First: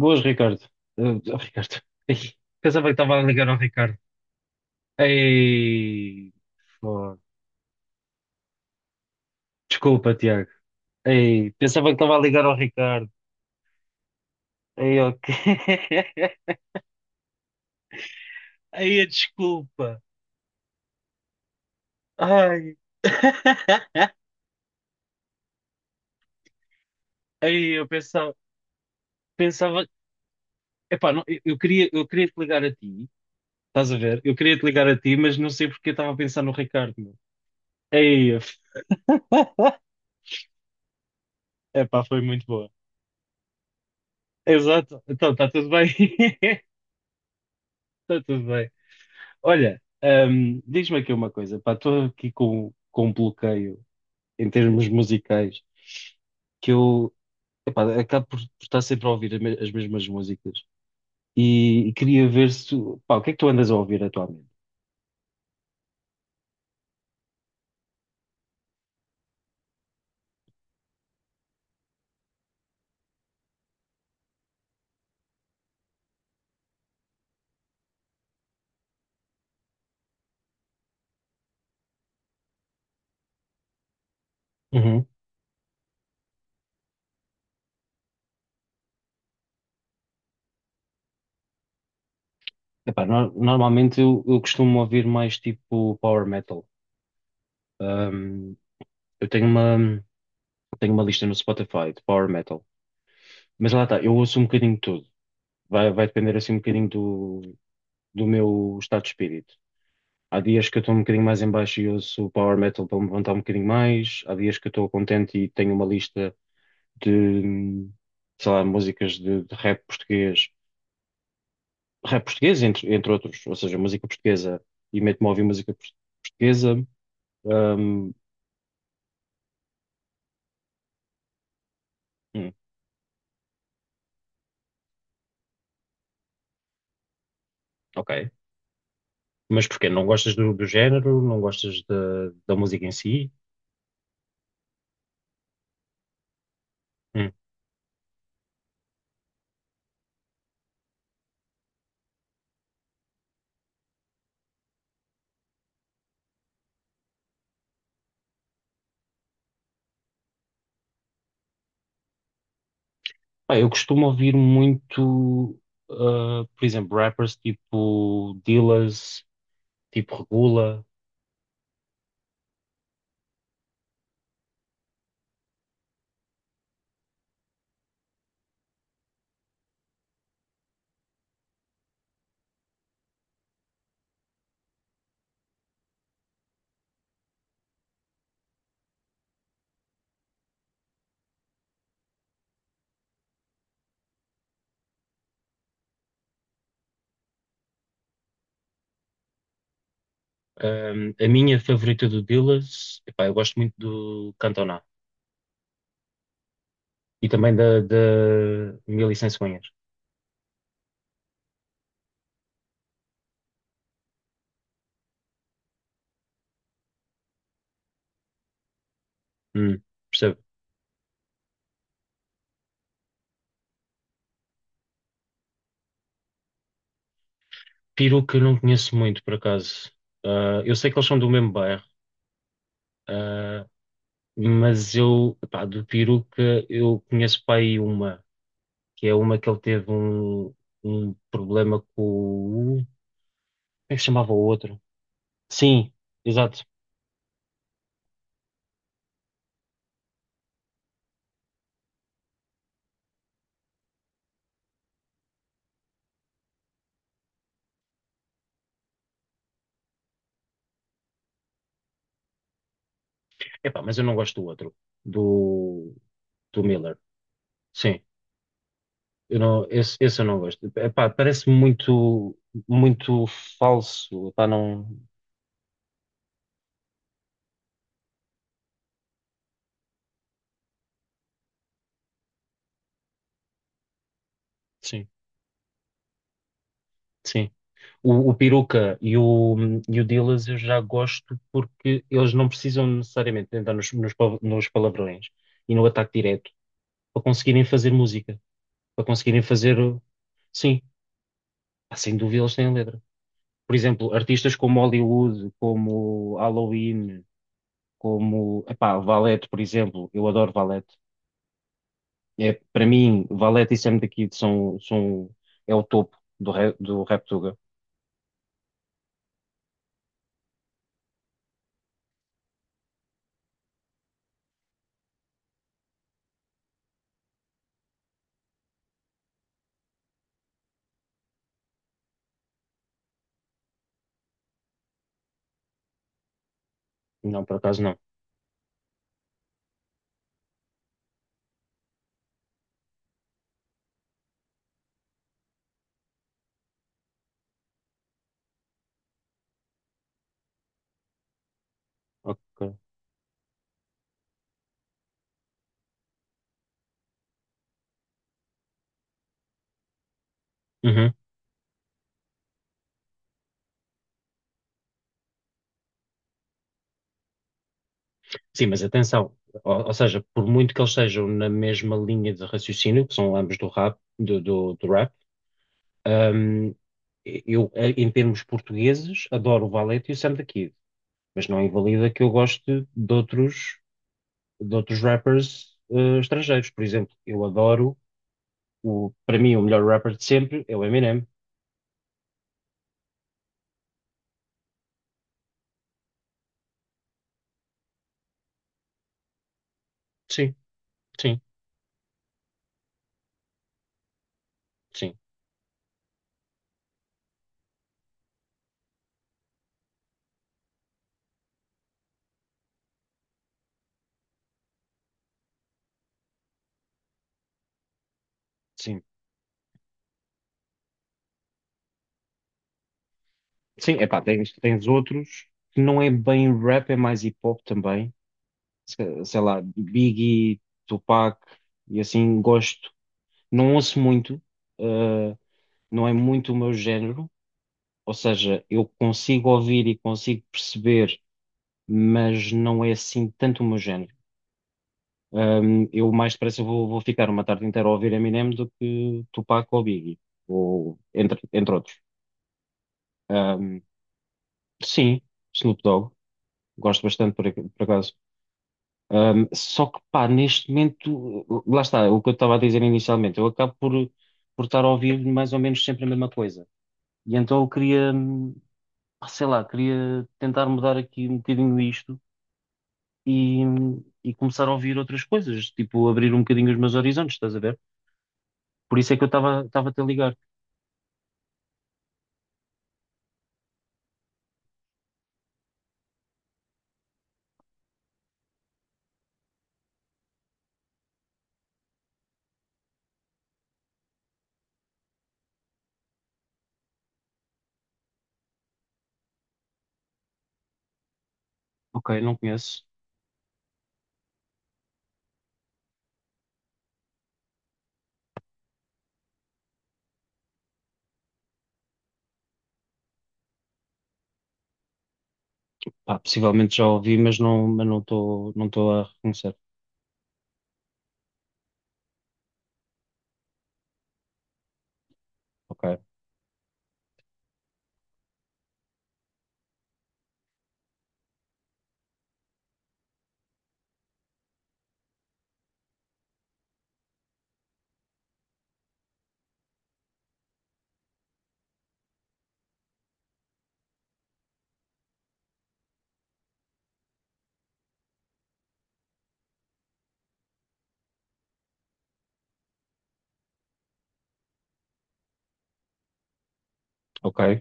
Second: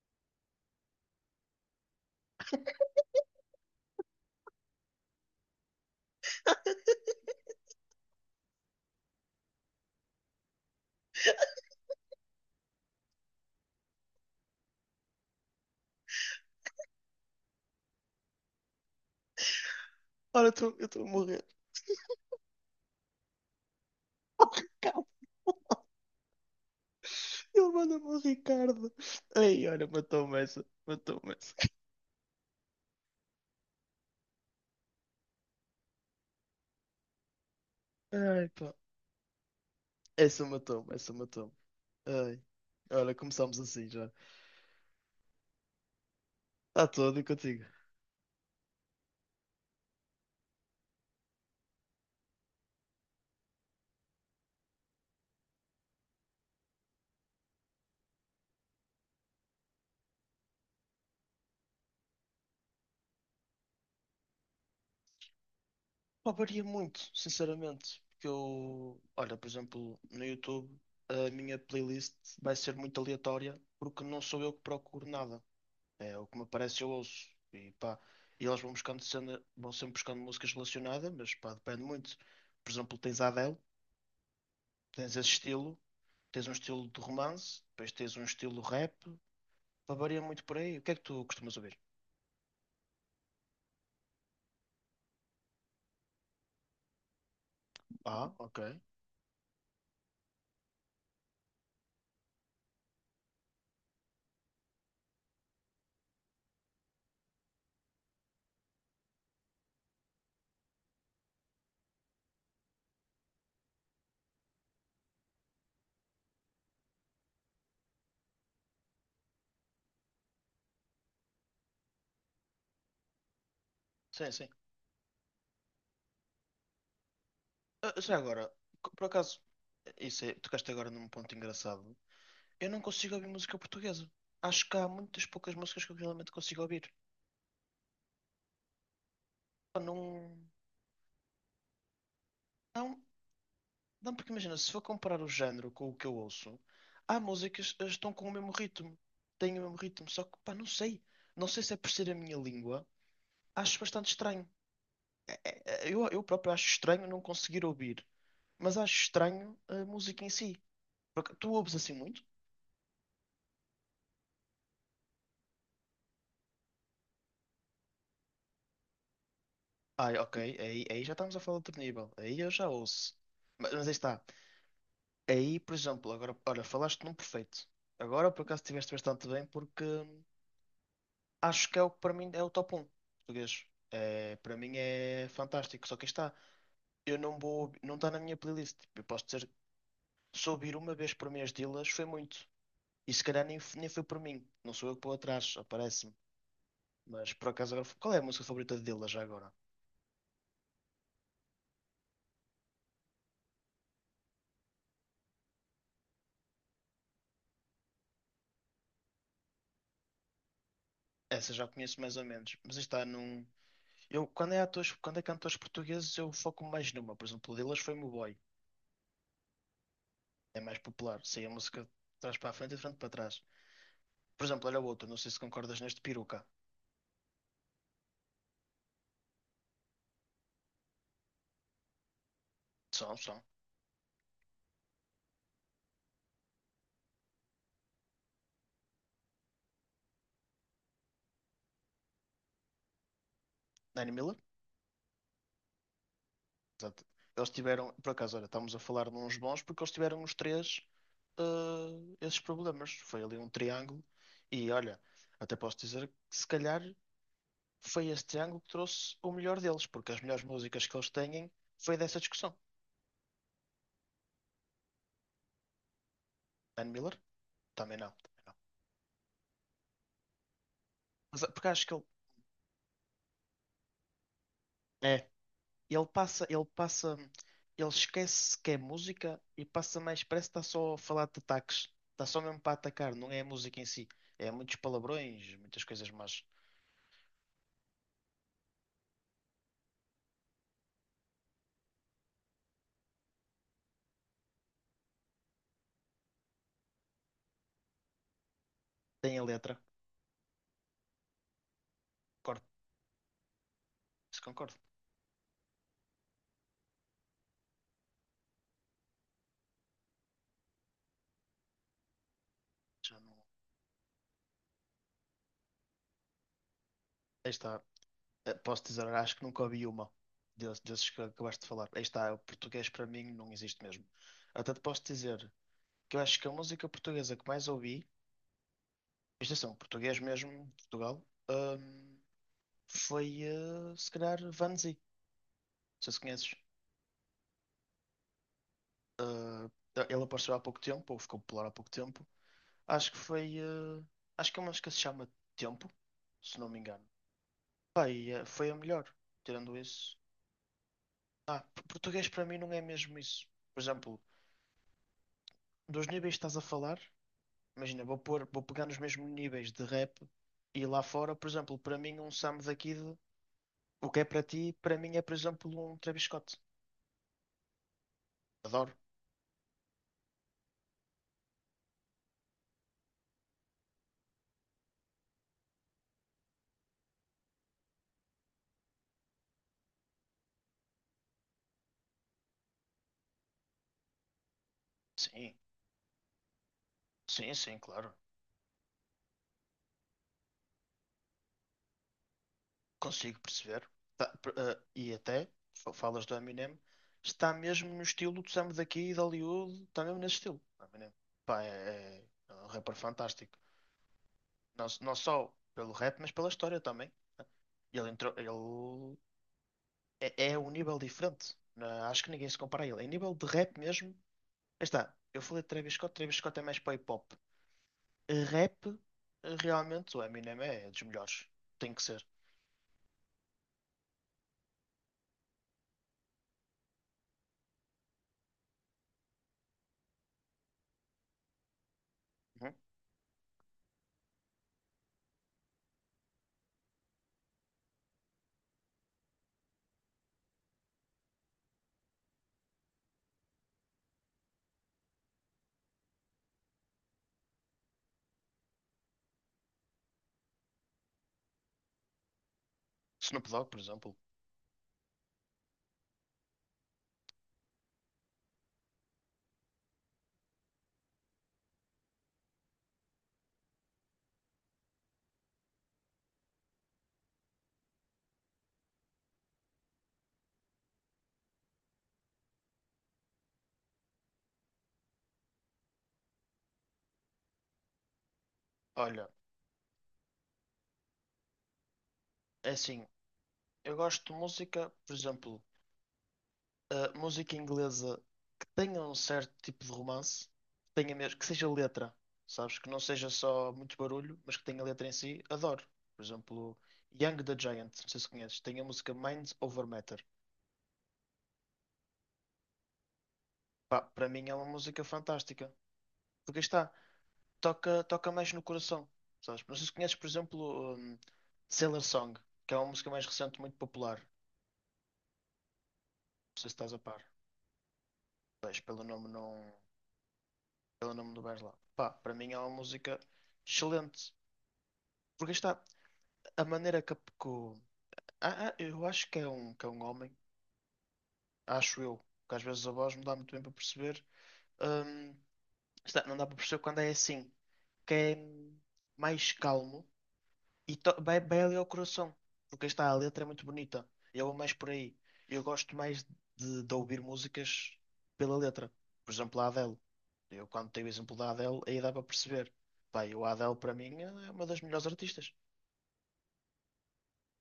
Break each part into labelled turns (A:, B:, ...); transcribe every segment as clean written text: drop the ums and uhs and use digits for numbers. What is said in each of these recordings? A: Boas, Ricardo. Eh, oh, Ricardo. Ei, pensava que estava a ligar ao Ricardo. Ei, fo- Desculpa, Tiago. Ei, pensava que estava a ligar ao Ricardo. Ei, ok. Ei, a desculpa.
B: Olha, eu estou a morrer.
A: Ai.
B: Calma, ele
A: Ei, eu
B: manda-me o
A: pensava,
B: Ricardo. Ai,
A: pensava,
B: olha, matou-me essa.
A: epá, Não,
B: Matou-me essa.
A: eu queria te ligar a ti. Estás a ver? Eu queria te ligar a ti, mas não sei porque eu estava a pensar no Ricardo. Meu. Ei,
B: Ai,
A: f-
B: pá. Essa matou-me, essa matou-me.
A: Epá, foi
B: Ai.
A: muito boa.
B: Olha, começámos assim já.
A: Exato. Então, está tudo bem.
B: Está todo e contigo.
A: Está tudo bem. Olha, diz-me aqui uma coisa, pá, estou aqui com, um bloqueio em termos musicais que eu, epá, acabo por estar sempre a ouvir as as mesmas músicas e queria ver se, pá, o que é que tu andas a ouvir atualmente?
B: Pá, varia muito, sinceramente. Porque eu, olha, por exemplo, no YouTube, a minha playlist vai ser muito aleatória porque não sou eu que procuro nada. É o que me aparece, eu ouço. E pá, e eles vão buscando cena, vão sempre buscando músicas relacionadas, mas pá, depende muito. Por exemplo, tens a Adele.
A: Uhum.
B: Tens esse estilo, tens um estilo de romance, depois tens um estilo rap, pá, varia muito por aí. O que é que tu costumas ouvir?
A: Epá, normalmente eu costumo ouvir mais tipo power metal.
B: Ah,
A: Hum,
B: ok.
A: eu tenho uma lista no Spotify de power metal, mas lá está, eu ouço um bocadinho de tudo, vai depender assim um bocadinho do meu estado de espírito. Há dias que eu estou um bocadinho mais em baixo e ouço o power metal para me levantar um bocadinho mais. Há dias que eu estou contente e tenho uma lista de, sei lá, músicas de rap português. Rap português, entre, entre outros, ou seja, música
B: Sim, sim.
A: portuguesa. E meto-me a ouvir música portuguesa.
B: Ah,
A: Ahm,
B: já agora, por acaso, isso é, tocaste agora num ponto engraçado.
A: hum,
B: Eu não consigo ouvir música portuguesa. Acho que há muitas poucas músicas que eu realmente consigo ouvir.
A: ok. Mas
B: Pá,
A: porquê? Não gostas
B: não,
A: do, do género? Não gostas da, da música em
B: não,
A: si?
B: não, porque imagina, se for comparar o género com o que eu ouço, há
A: Hum.
B: músicas que estão com o mesmo ritmo. Têm o mesmo ritmo, só que, pá, não sei. Não sei se é por ser a minha língua. Acho bastante estranho. Eu próprio acho estranho não conseguir ouvir, mas acho estranho a música em si. Porque tu ouves assim muito?
A: Pá, eu costumo ouvir muito, ah, por exemplo, rappers tipo Dillaz,
B: Ah,
A: tipo
B: é, ok,
A: Regula.
B: aí, aí já estamos a falar de outro nível. Aí eu já ouço. Mas aí está. Aí, por exemplo, agora, olha, falaste num perfeito. Agora, por acaso, estiveste bastante bem, porque acho que é o que para mim é o top 1 português. É, para mim é fantástico. Só que aí está. Eu não vou, não está na minha playlist. Tipo, eu posso dizer, se ouvir uma vez por mês delas, foi muito. E se calhar nem, nem foi por mim. Não sou eu que vou atrás, aparece-me. Mas por acaso agora. Qual é a música favorita dele já agora?
A: A minha favorita do Dillas, epá, eu gosto muito do Cantona e também da Mil e Cem Cegonhas.
B: Essa já conheço mais ou menos. Mas está num. Eu, quando é atores, quando é cantores portugueses, eu foco mais numa. Por exemplo, o Dillas foi Meu Boy.
A: Hum, Percebo.
B: É mais popular. Sei a música de trás para a frente e de frente para trás. Por exemplo, olha o outro. Não sei se concordas neste, Peruca.
A: Peru que eu não conheço muito, por acaso. Ah, eu sei que eles são do mesmo bairro,
B: São, são.
A: ah, mas eu, epá, do Peruca eu conheço para aí uma, que é uma que ele teve um problema com o. Como é que se
B: Danny
A: chamava o
B: Miller.
A: outro? Sim, exato.
B: Exato. Eles tiveram. Por acaso, olha, estamos a falar de uns bons porque eles tiveram os três esses problemas. Foi ali um triângulo. E olha, até posso dizer que se calhar. Foi este ângulo que trouxe o melhor deles, porque as melhores músicas que eles têm foi dessa discussão.
A: Epá, mas eu não gosto do outro, do, do
B: Dan
A: Miller.
B: Miller? Também
A: Sim.
B: não, também não.
A: Eu não, esse eu não gosto. Epá,
B: Mas,
A: parece
B: porque acho que ele
A: muito, muito falso. Epá, não.
B: é, ele passa, ele esquece que é música e passa mais, parece que está só a falar de ataques, está só mesmo para atacar, não é a música em si, é muitos
A: Sim,
B: palavrões, muitas coisas, mas
A: sim. O Peruca e o Dillaz eu já gosto porque eles não precisam necessariamente de entrar nos, nos palavrões e no ataque direto para conseguirem fazer música, para
B: tem
A: conseguirem
B: a
A: fazer.
B: letra.
A: Sim, pá, sem dúvida eles têm
B: Concordo,
A: a letra. Por exemplo,
B: se
A: artistas
B: concordo.
A: como Hollywood, como Halloween, como. Epá, Valete, por exemplo. Eu adoro Valete. É, para
B: Já
A: mim,
B: não...
A: Valete e Sam daqui são, são, é o topo do, rap, do
B: Aí
A: Raptuga.
B: está, posso dizer, acho que nunca ouvi uma desses que acabaste de falar. Aí está, o português para mim não existe mesmo. Até te posso dizer, que eu acho que a música portuguesa que mais ouvi, isto atenção, português mesmo, Portugal, hum, foi se calhar Vanzi, se conheces.
A: Não, por acaso não.
B: Ele apareceu há pouco tempo, ou ficou popular há pouco tempo. Acho que foi. Acho que é uma música que se chama Tempo, se não me engano. Pá, e, foi a melhor, tirando isso. Ah, português para mim
A: Ok.
B: não é mesmo isso. Por exemplo, dos níveis que estás a falar, imagina, vou pôr, vou pegar nos mesmos níveis de rap e lá
A: Uhum.
B: fora, por exemplo, para mim um Sam daqui. O que é para ti, para mim é, por exemplo, um Travis Scott.
A: Sim, mas
B: Adoro.
A: atenção, ou seja, por muito que eles sejam na mesma linha de raciocínio, que são ambos do rap, do rap, hum, eu, em termos portugueses, adoro o Valete e o Sam the Kid, mas não invalida que eu goste de outros
B: Sim,
A: rappers, estrangeiros. Por exemplo, eu
B: sim, sim,
A: adoro,
B: claro.
A: o, para mim, o melhor rapper de sempre é o Eminem.
B: Consigo perceber. Tá, e até, falas do Eminem, está mesmo no estilo do Sam daqui e de Hollywood, está mesmo nesse
A: Sim,
B: estilo. Eminem.
A: sim,
B: Pá, é um rapper fantástico. Não, não
A: sim.
B: só pelo rap, mas pela história também. Né? Ele entrou, ele é, é um nível diferente. Acho que ninguém se compara a ele. Em nível de rap mesmo, aí está. Eu falei de Travis Scott, Travis Scott é mais para hip hop. Rap,
A: Sim,
B: realmente, o Eminem é dos melhores. Tem que ser.
A: sim, epá, tens, tens outros que não é bem rap, é mais hip hop também. Sei lá, Biggie, Tupac e assim,
B: Uhum.
A: gosto. Não ouço muito, uh, não é muito o meu género, ou seja, eu consigo ouvir e consigo perceber, mas não é assim tanto o meu género. Eu mais depressa vou, vou ficar uma tarde inteira a ouvir Eminem do que Tupac ou Biggie, ou entre, entre outros.
B: Snoop Dogg, por
A: Um,
B: exemplo.
A: sim, Snoop Dogg, gosto bastante por, por acaso. Só que, pá, neste momento, lá está, o que eu estava a dizer inicialmente, eu acabo por estar a ouvir mais ou menos sempre a mesma coisa. E então eu queria, pá, sei lá, queria tentar mudar aqui um bocadinho isto e, e começar a ouvir outras coisas, tipo abrir um bocadinho os meus horizontes, estás a ver? Por isso é que eu
B: Olha,
A: estava a te ligar.
B: é assim, eu gosto de música, por exemplo, música inglesa que tenha um certo tipo de romance, que tenha mesmo, que seja letra, sabes? Que não seja só muito barulho, mas que tenha letra em si, adoro. Por exemplo, Young the Giant, não sei se conheces, tem a música Mind Over Matter.
A: Ok, não conheço.
B: Pá, para mim é uma música fantástica. Porque aí está, toca mais no coração, sabes? Não sei se conheces, por exemplo, um, Sailor Song, que é uma música mais recente, muito popular. Não
A: Pá,
B: sei se
A: possivelmente já
B: estás a
A: ouvi,
B: par.
A: mas não, mas não
B: Mas
A: estou a
B: pelo nome
A: reconhecer.
B: não, pelo nome do vais lá. Pá, para mim é uma música excelente. Porque aí está
A: Ok,
B: a maneira que, eu acho que é um homem, acho eu, que às vezes a voz não dá muito bem para perceber. Hum, está, não dá para perceber quando é assim, que é mais calmo. E vai ali ao coração, porque aí está, a letra é muito bonita. Eu vou mais por aí. Eu gosto mais de, ouvir músicas pela letra. Por exemplo, a Adele. Eu, quando tenho o exemplo da Adele, aí dá para perceber. Pá, eu, a Adele, para mim, é uma das melhores artistas.
A: ok.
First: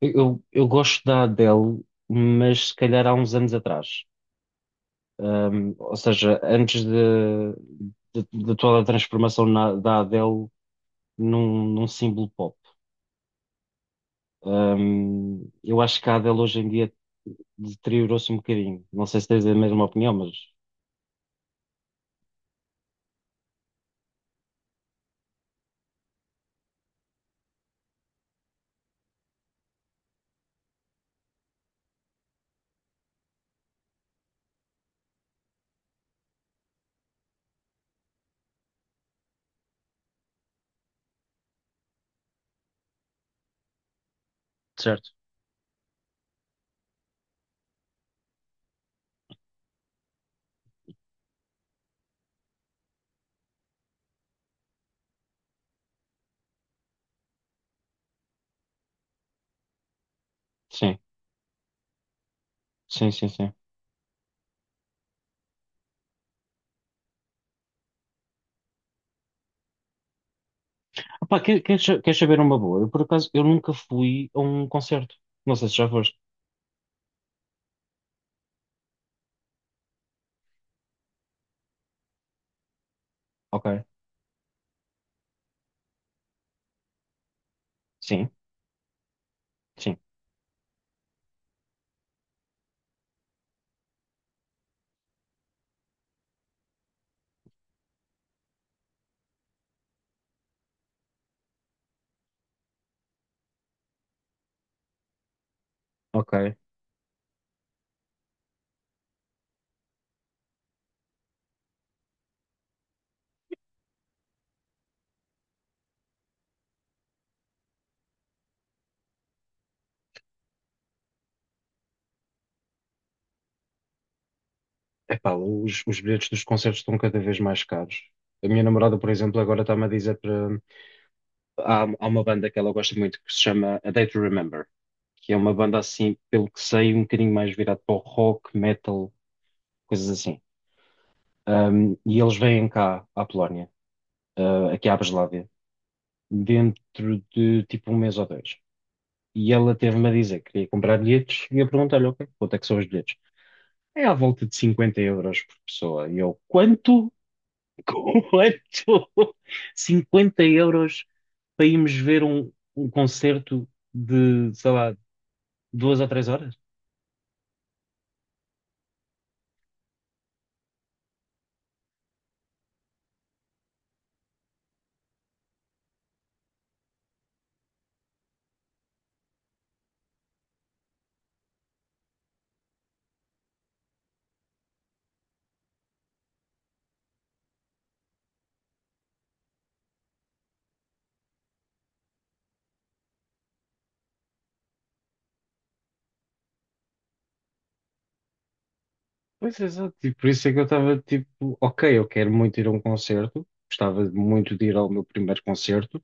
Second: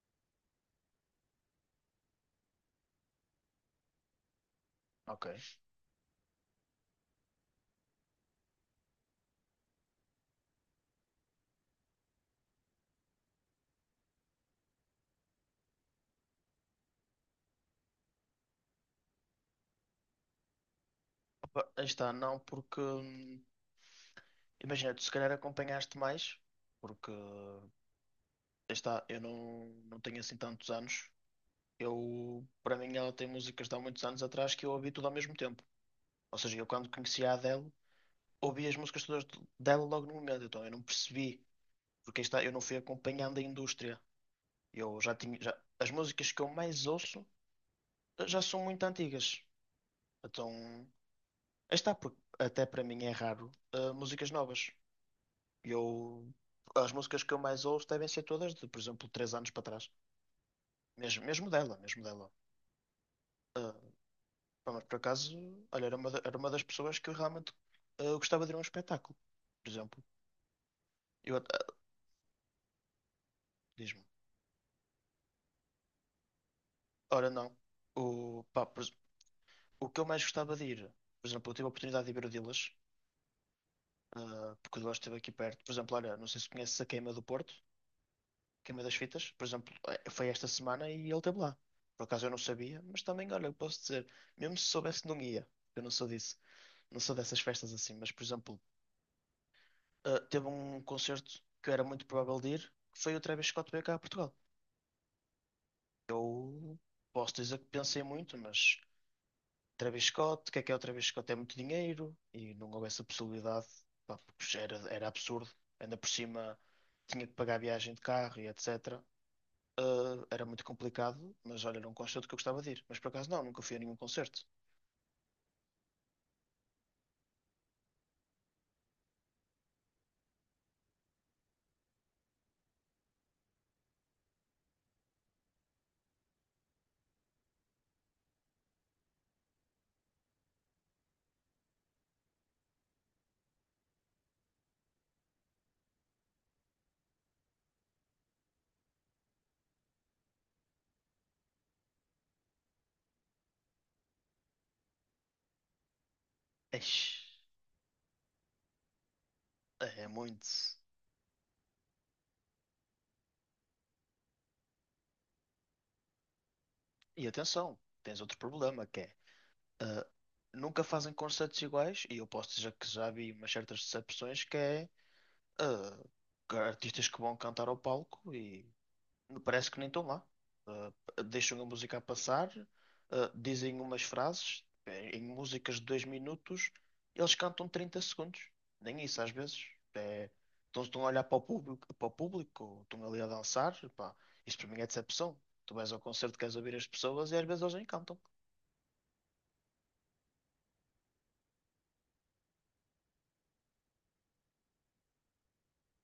A: Eu gosto da Adele, mas se calhar há uns anos atrás.
B: Ok.
A: Ou seja, antes de, de toda a transformação da Adele num, num símbolo pop. Eu acho que a Adele hoje em dia deteriorou-se um bocadinho. Não sei se tens a mesma opinião, mas
B: Opa, aí está, não, porque. Imagina, tu se calhar acompanhaste mais, porque. Aí está, eu não tenho assim tantos anos. Eu, para mim, ela tem músicas de há muitos anos atrás que eu ouvi tudo ao mesmo tempo. Ou seja, eu quando conheci a Adele. Ouvi as músicas todas dela logo no momento, então eu não percebi, porque aí está, eu não fui acompanhando a indústria. Eu
A: certo.
B: já tinha, as músicas que eu mais ouço já são muito antigas. Então, aí está, porque até para mim é raro, músicas novas. Eu, as músicas que eu mais ouço devem ser todas de, por exemplo, 3 anos para trás.
A: Sim,
B: Mesmo, mesmo dela, mesmo dela.
A: sim, sim, sim.
B: Eh, pá, mas por acaso, olha, era uma, era uma das pessoas que eu realmente gostava de ir a um espetáculo, por exemplo. Eu,
A: Epá, queres saber uma boa? Eu, por acaso, eu nunca
B: diz-me,
A: fui a um concerto. Não sei se já foste.
B: ora não. O, pá, o que eu mais gostava de ir, por exemplo, eu tive a oportunidade de ir ver o Dilas,
A: Ok.
B: porque o Dilas esteve aqui perto. Por exemplo, olha, não sei se conheces a Queima do Porto,
A: Sim,
B: Queima das Fitas, por exemplo,
A: sim,
B: foi esta semana e ele esteve lá. Por acaso eu não sabia, mas também, olha, eu posso dizer, mesmo se soubesse, não ia. Eu não sou disso, não sou dessas festas assim, mas, por exemplo, teve um concerto que eu era muito provável de ir, que foi o Travis Scott veio cá a Portugal.
A: ok.
B: Eu posso dizer que pensei muito, mas. Travis Scott, o que é o Travis Scott? É muito dinheiro e não houve essa possibilidade, pá, porque era absurdo. Ainda por cima tinha que pagar a viagem de carro e etc. Ah, era muito complicado, mas olha, era um concerto que eu gostava de ir. Mas por acaso não, nunca fui a nenhum concerto.
A: Epá, os bilhetes dos concertos estão cada vez mais caros. A minha namorada, por exemplo, agora está-me a dizer há, há uma banda que ela gosta muito que se chama A Day to Remember, que é uma banda assim, pelo que sei, um bocadinho mais virado para o rock, metal, coisas assim. E eles vêm cá à Polónia, aqui à Breslávia, dentro de tipo um mês ou dois. E ela teve-me a dizer que queria comprar bilhetes e eu perguntei-lhe, ok, quanto é que são os bilhetes? É à volta de cinquenta euros por pessoa. E eu, quanto?
B: Eish,
A: Quanto?
B: é
A: Cinquenta
B: muito.
A: euros para irmos ver um, um concerto de, sei lá, duas a três horas?
B: E atenção, tens outro problema que é ah, nunca fazem concertos iguais, e eu posso dizer que já vi umas certas decepções que é artistas que vão cantar ao palco e parece que nem estão lá. Ah, deixam a música a passar, dizem umas frases em músicas de 2 minutos, eles cantam 30 segundos. Nem isso às vezes. É, então estão a olhar para o público, estão ali a dançar. Pá, isso para mim é decepção. Tu vais ao concerto, queres ouvir as pessoas e às vezes eles nem cantam.
A: Pois exato, e por isso é que eu estava tipo, ok, eu quero muito ir a um concerto, gostava muito de ir ao meu primeiro concerto,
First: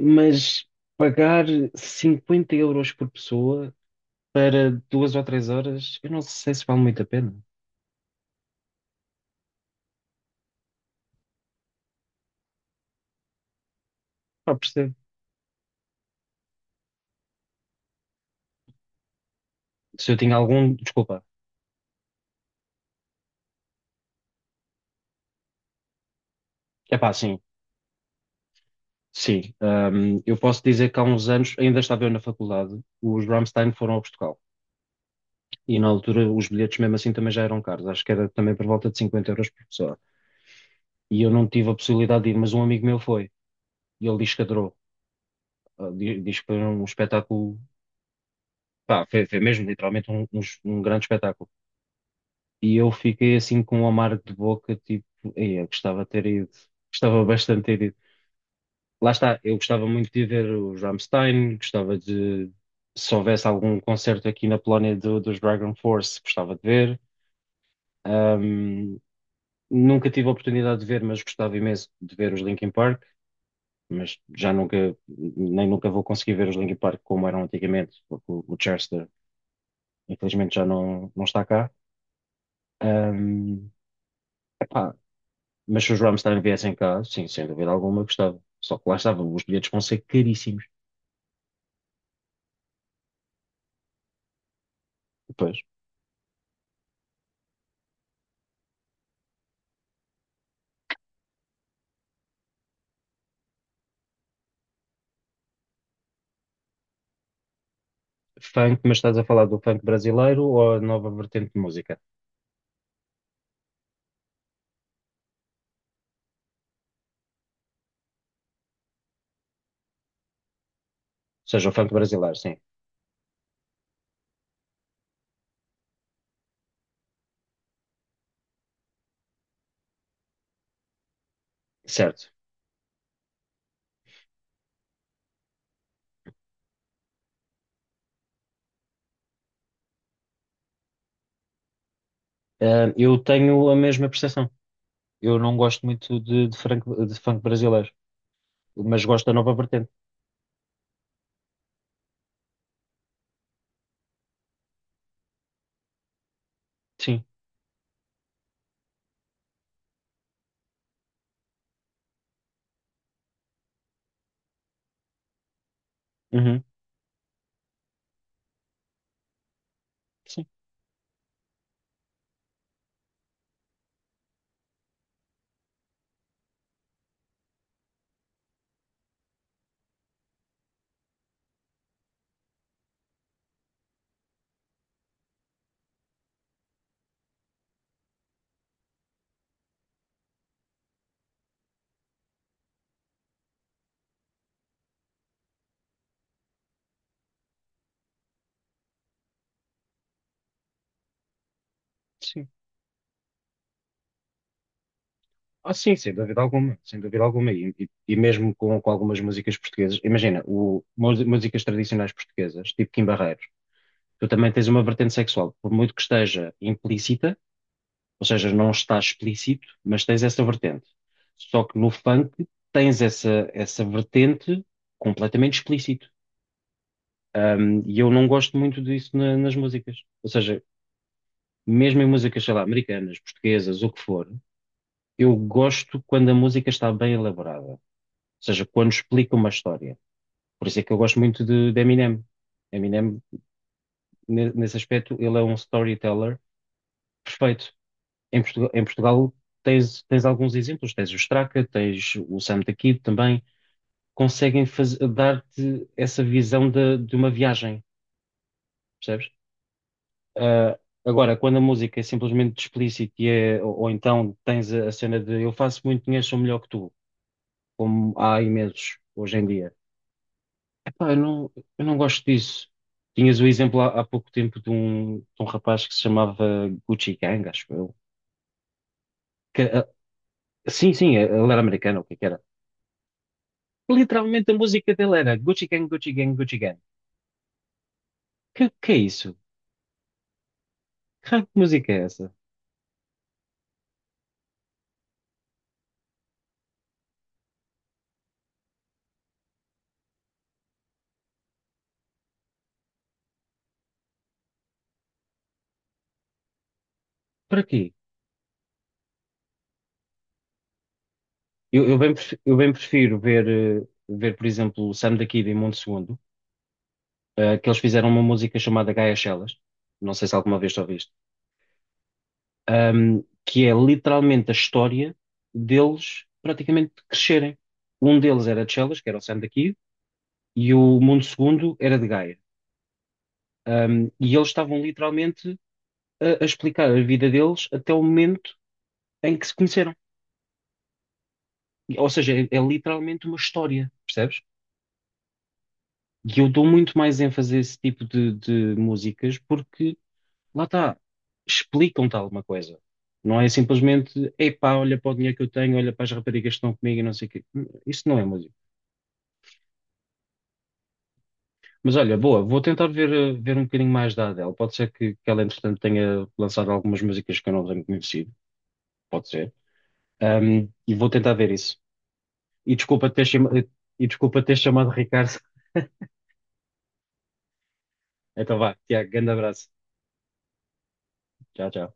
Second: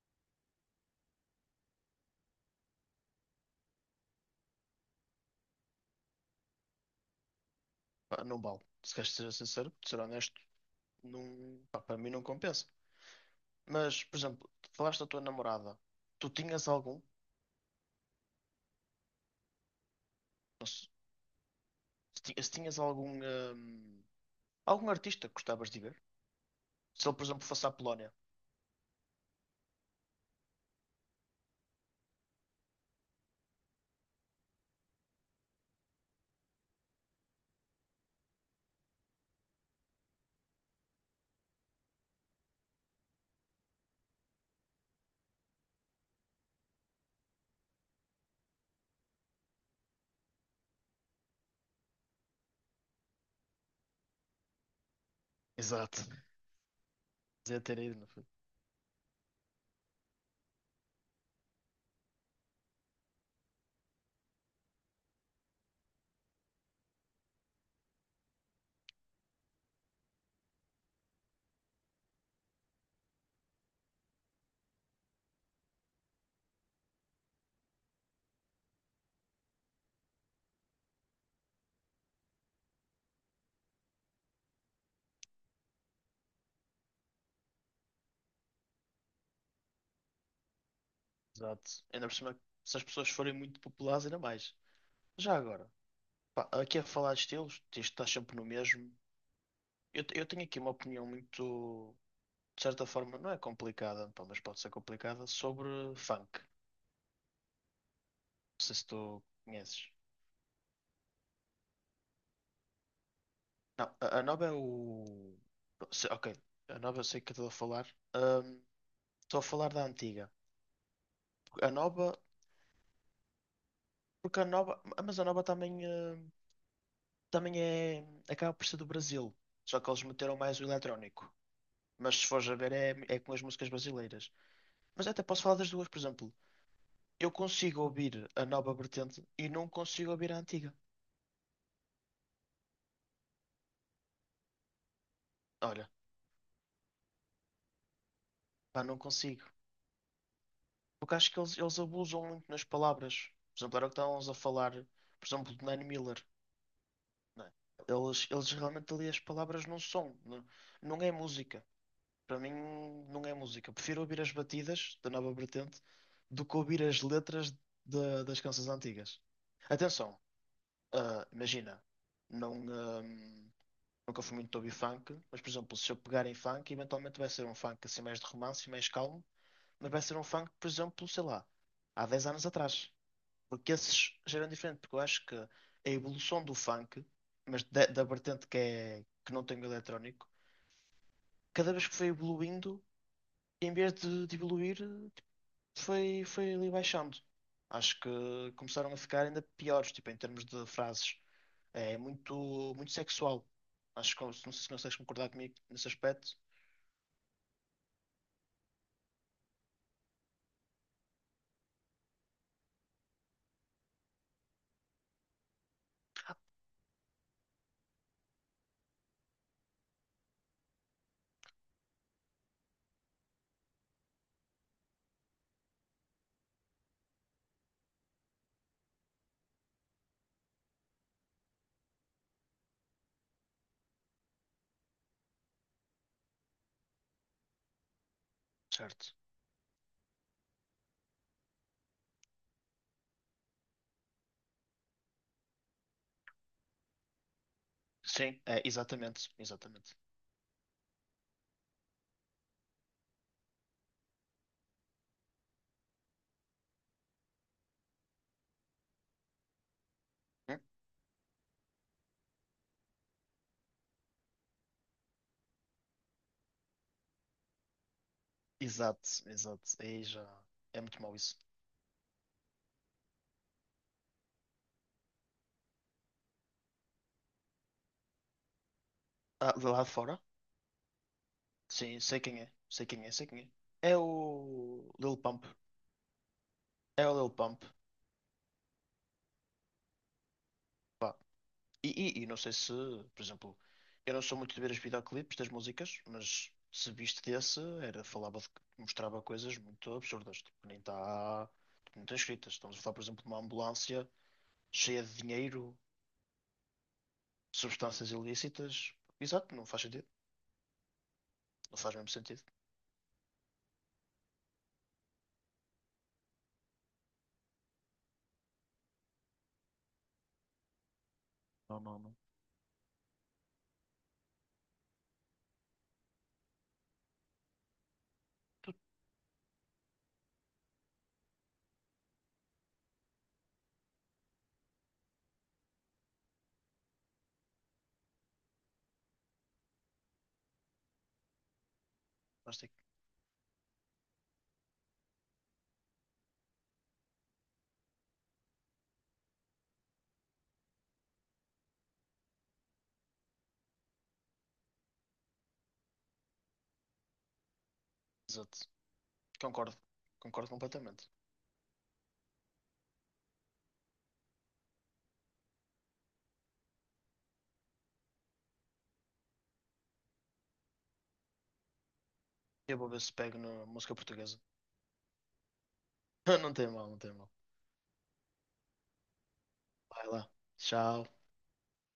A: mas pagar 50 euros por pessoa para duas ou três horas, eu não sei se vale muito a pena.
B: Pá, não vale. Se queres ser sincero, ser honesto, não, pá, para mim não compensa. Mas, por exemplo,
A: Pá, percebo.
B: falaste da tua namorada. Tu tinhas algum?
A: Se eu tinha
B: Não
A: algum,
B: sei,
A: desculpa.
B: se tinhas algum. Algum artista que gostavas de ver?
A: É
B: Se
A: pá,
B: ele, por
A: sim,
B: exemplo, fosse à Polónia.
A: sim. Eu posso dizer que há uns anos, ainda estava eu na faculdade, os Rammstein foram a Portugal. E na altura os bilhetes mesmo assim também já eram caros, acho que era também por volta de 50 euros por pessoa. E eu não tive a possibilidade de ir, mas um amigo meu foi e ele diz que adorou. Ah, diz que foi um espetáculo, pá, foi, foi mesmo literalmente um, um grande espetáculo. E eu fiquei assim com um amargo de boca, tipo, "Ei, eu gostava
B: Exato.
A: de ter ido, gostava bastante
B: Dizia
A: de
B: ter
A: ter ido."
B: ido, não foi?
A: Lá está, eu gostava muito de ver os Rammstein, gostava de, se houvesse algum concerto aqui na Polónia dos Dragon Force, gostava de ver. Ahm, nunca tive a oportunidade de ver, mas gostava imenso de ver os Linkin Park. Mas já nunca, nem nunca vou conseguir ver os Linkin Park como eram antigamente, porque o Chester, infelizmente, já não, não está cá. Ahm, Epá, mas se os Rammstein viessem cá, sim, sem dúvida alguma, eu gostava. Só que lá estava, os bilhetes vão ser caríssimos.
B: Exato. Ainda por cima, se as pessoas forem muito populares, ainda mais. Já
A: Depois,
B: agora, pá, aqui a falar de estilos, isto está sempre no mesmo. Eu tenho aqui uma opinião muito, de certa forma, não é complicada, pá, mas pode ser complicada, sobre funk. Não sei
A: funk,
B: se
A: mas estás
B: tu
A: a falar do funk
B: conheces.
A: brasileiro ou a nova vertente de música?
B: Não, a Nova é o. Ok, a Nova eu sei que estou a falar. Ahm, Estou a falar da antiga.
A: Ou
B: A
A: seja, o funk
B: Nova,
A: brasileiro, sim,
B: porque a Nova. Mas a Nova também. Também é. Acaba por ser do Brasil. Só que eles meteram mais o eletrónico. Mas se
A: certo.
B: fores a ver, é com as músicas brasileiras. Mas até posso falar das duas, por exemplo. Eu consigo ouvir a nova vertente e não consigo ouvir a antiga.
A: Eu tenho a mesma percepção. Eu não gosto
B: Olha,
A: muito de, funk, de funk brasileiro,
B: pá, não
A: mas gosto da
B: consigo.
A: nova vertente.
B: Porque acho que eles, abusam muito nas palavras. Por exemplo, era o que estávamos a falar, por exemplo, do Nanny Miller.
A: Sim.
B: Né? Eles realmente ali as palavras não são. Não, não é música. Para mim não é música. Prefiro ouvir as batidas da nova vertente do que
A: Uhum.
B: ouvir as letras das canções antigas. Atenção,
A: Sim.
B: imagina, não, nunca fui muito de ouvir funk, mas por exemplo, se eu pegar em funk, eventualmente vai ser um funk assim mais de romance, mais calmo, mas vai ser um funk, por exemplo, sei lá, há 10 anos atrás. Porque esses já eram diferentes, porque eu acho que a evolução do funk, mas da, vertente que, é, que não tem o eletrónico, cada vez que foi evoluindo em vez de evoluir, tipo, foi ali baixando. Acho que começaram a ficar ainda piores, tipo, em termos de frases. É
A: Sim.
B: muito, muito sexual. Acho que não sei se consegues concordar comigo
A: Ah,
B: nesse
A: sim, sem
B: aspecto.
A: dúvida alguma, sem dúvida alguma. E, e mesmo com algumas músicas portuguesas, imagina, o, músicas tradicionais portuguesas, tipo Kim Barreiros, tu também tens uma vertente sexual, por muito que esteja implícita, ou seja, não está explícito, mas tens essa vertente. Só que no funk tens essa, essa vertente completamente explícito. E eu não gosto muito disso nas músicas. Ou seja, mesmo em músicas, sei lá, americanas, portuguesas, o que for, eu gosto quando a música está bem elaborada. Seja, quando
B: Certo.
A: explica uma história. Por isso é que eu gosto muito de Eminem. Eminem, nesse aspecto, ele é um storyteller perfeito.
B: Sim, é,
A: Em
B: exatamente,
A: Portugal
B: exatamente.
A: tens, tens alguns exemplos, tens o Straka, tens o Sam the Kid também, conseguem dar-te essa visão de uma viagem, percebes?
B: Hum?
A: Ah, agora, quando a música é simplesmente explícita e é, ou então tens a cena de eu faço muito dinheiro, sou melhor que tu, como há imensos
B: Exato,
A: hoje em
B: exato.
A: dia.
B: Aí já é muito
A: Epá,
B: mau isso.
A: eu não gosto disso. Tinhas o exemplo há, há pouco tempo de um rapaz que se chamava Gucci Gang, acho eu.
B: Ah,
A: Que,
B: de lá
A: ah,
B: de fora?
A: sim, sim, ele era americano,
B: Sim,
A: o que é
B: sei
A: que
B: quem
A: era?
B: é, sei quem é, sei quem é. É
A: Literalmente a
B: o
A: música
B: Lil
A: dele era
B: Pump.
A: Gucci Gang, Gucci Gang, Gucci Gang.
B: É o Lil Pump.
A: Que é isso? Que raio de
B: E,
A: música é
B: e
A: essa?
B: não sei se, por exemplo, eu não sou muito de ver os videoclipes das músicas, mas se viste desse, era, falava de, mostrava coisas muito absurdas, tipo, nem está, não está escritas. Estamos a falar, por exemplo, de uma ambulância cheia de dinheiro,
A: Para quê?
B: substâncias ilícitas. Exato, não faz sentido. Não
A: Eu,
B: faz mesmo sentido.
A: eu bem prefiro ver, ver, por exemplo, o Sam da Kid e Mundo Segundo, que eles fizeram uma música chamada Gaia Chelas. Não sei se alguma vez ouviste.
B: Não, não, não.
A: Um, que é literalmente a história deles praticamente crescerem. Um deles era de Chelas, que era o Sam daqui, e o mundo segundo era de Gaia. Um, e eles estavam literalmente a explicar a vida deles até o momento em que se conheceram. Ou seja, é,
B: Mas
A: é
B: tem que-
A: literalmente uma história, percebes? E eu dou muito mais ênfase a esse tipo de músicas porque, lá está, explicam-te alguma coisa. Não é simplesmente, epá, olha para o dinheiro que eu tenho, olha para as raparigas que estão comigo e não sei o quê. Isso não é.
B: Exato. Concordo. Concordo completamente.
A: Mas olha, boa, vou tentar ver, ver um bocadinho mais da Adele. Pode ser que ela, entretanto, tenha lançado algumas músicas que eu não tenho conhecido. Pode ser. E vou tentar ver isso. E
B: Eu vou ver
A: desculpa
B: se
A: ter,
B: pego
A: chama-
B: na música
A: e
B: portuguesa.
A: desculpa ter chamado Ricardo.
B: Não tem mal, não tem mal.
A: Então vá, Tiago, grande abraço.
B: Vai lá. Tchau.
A: Tchau, tchau.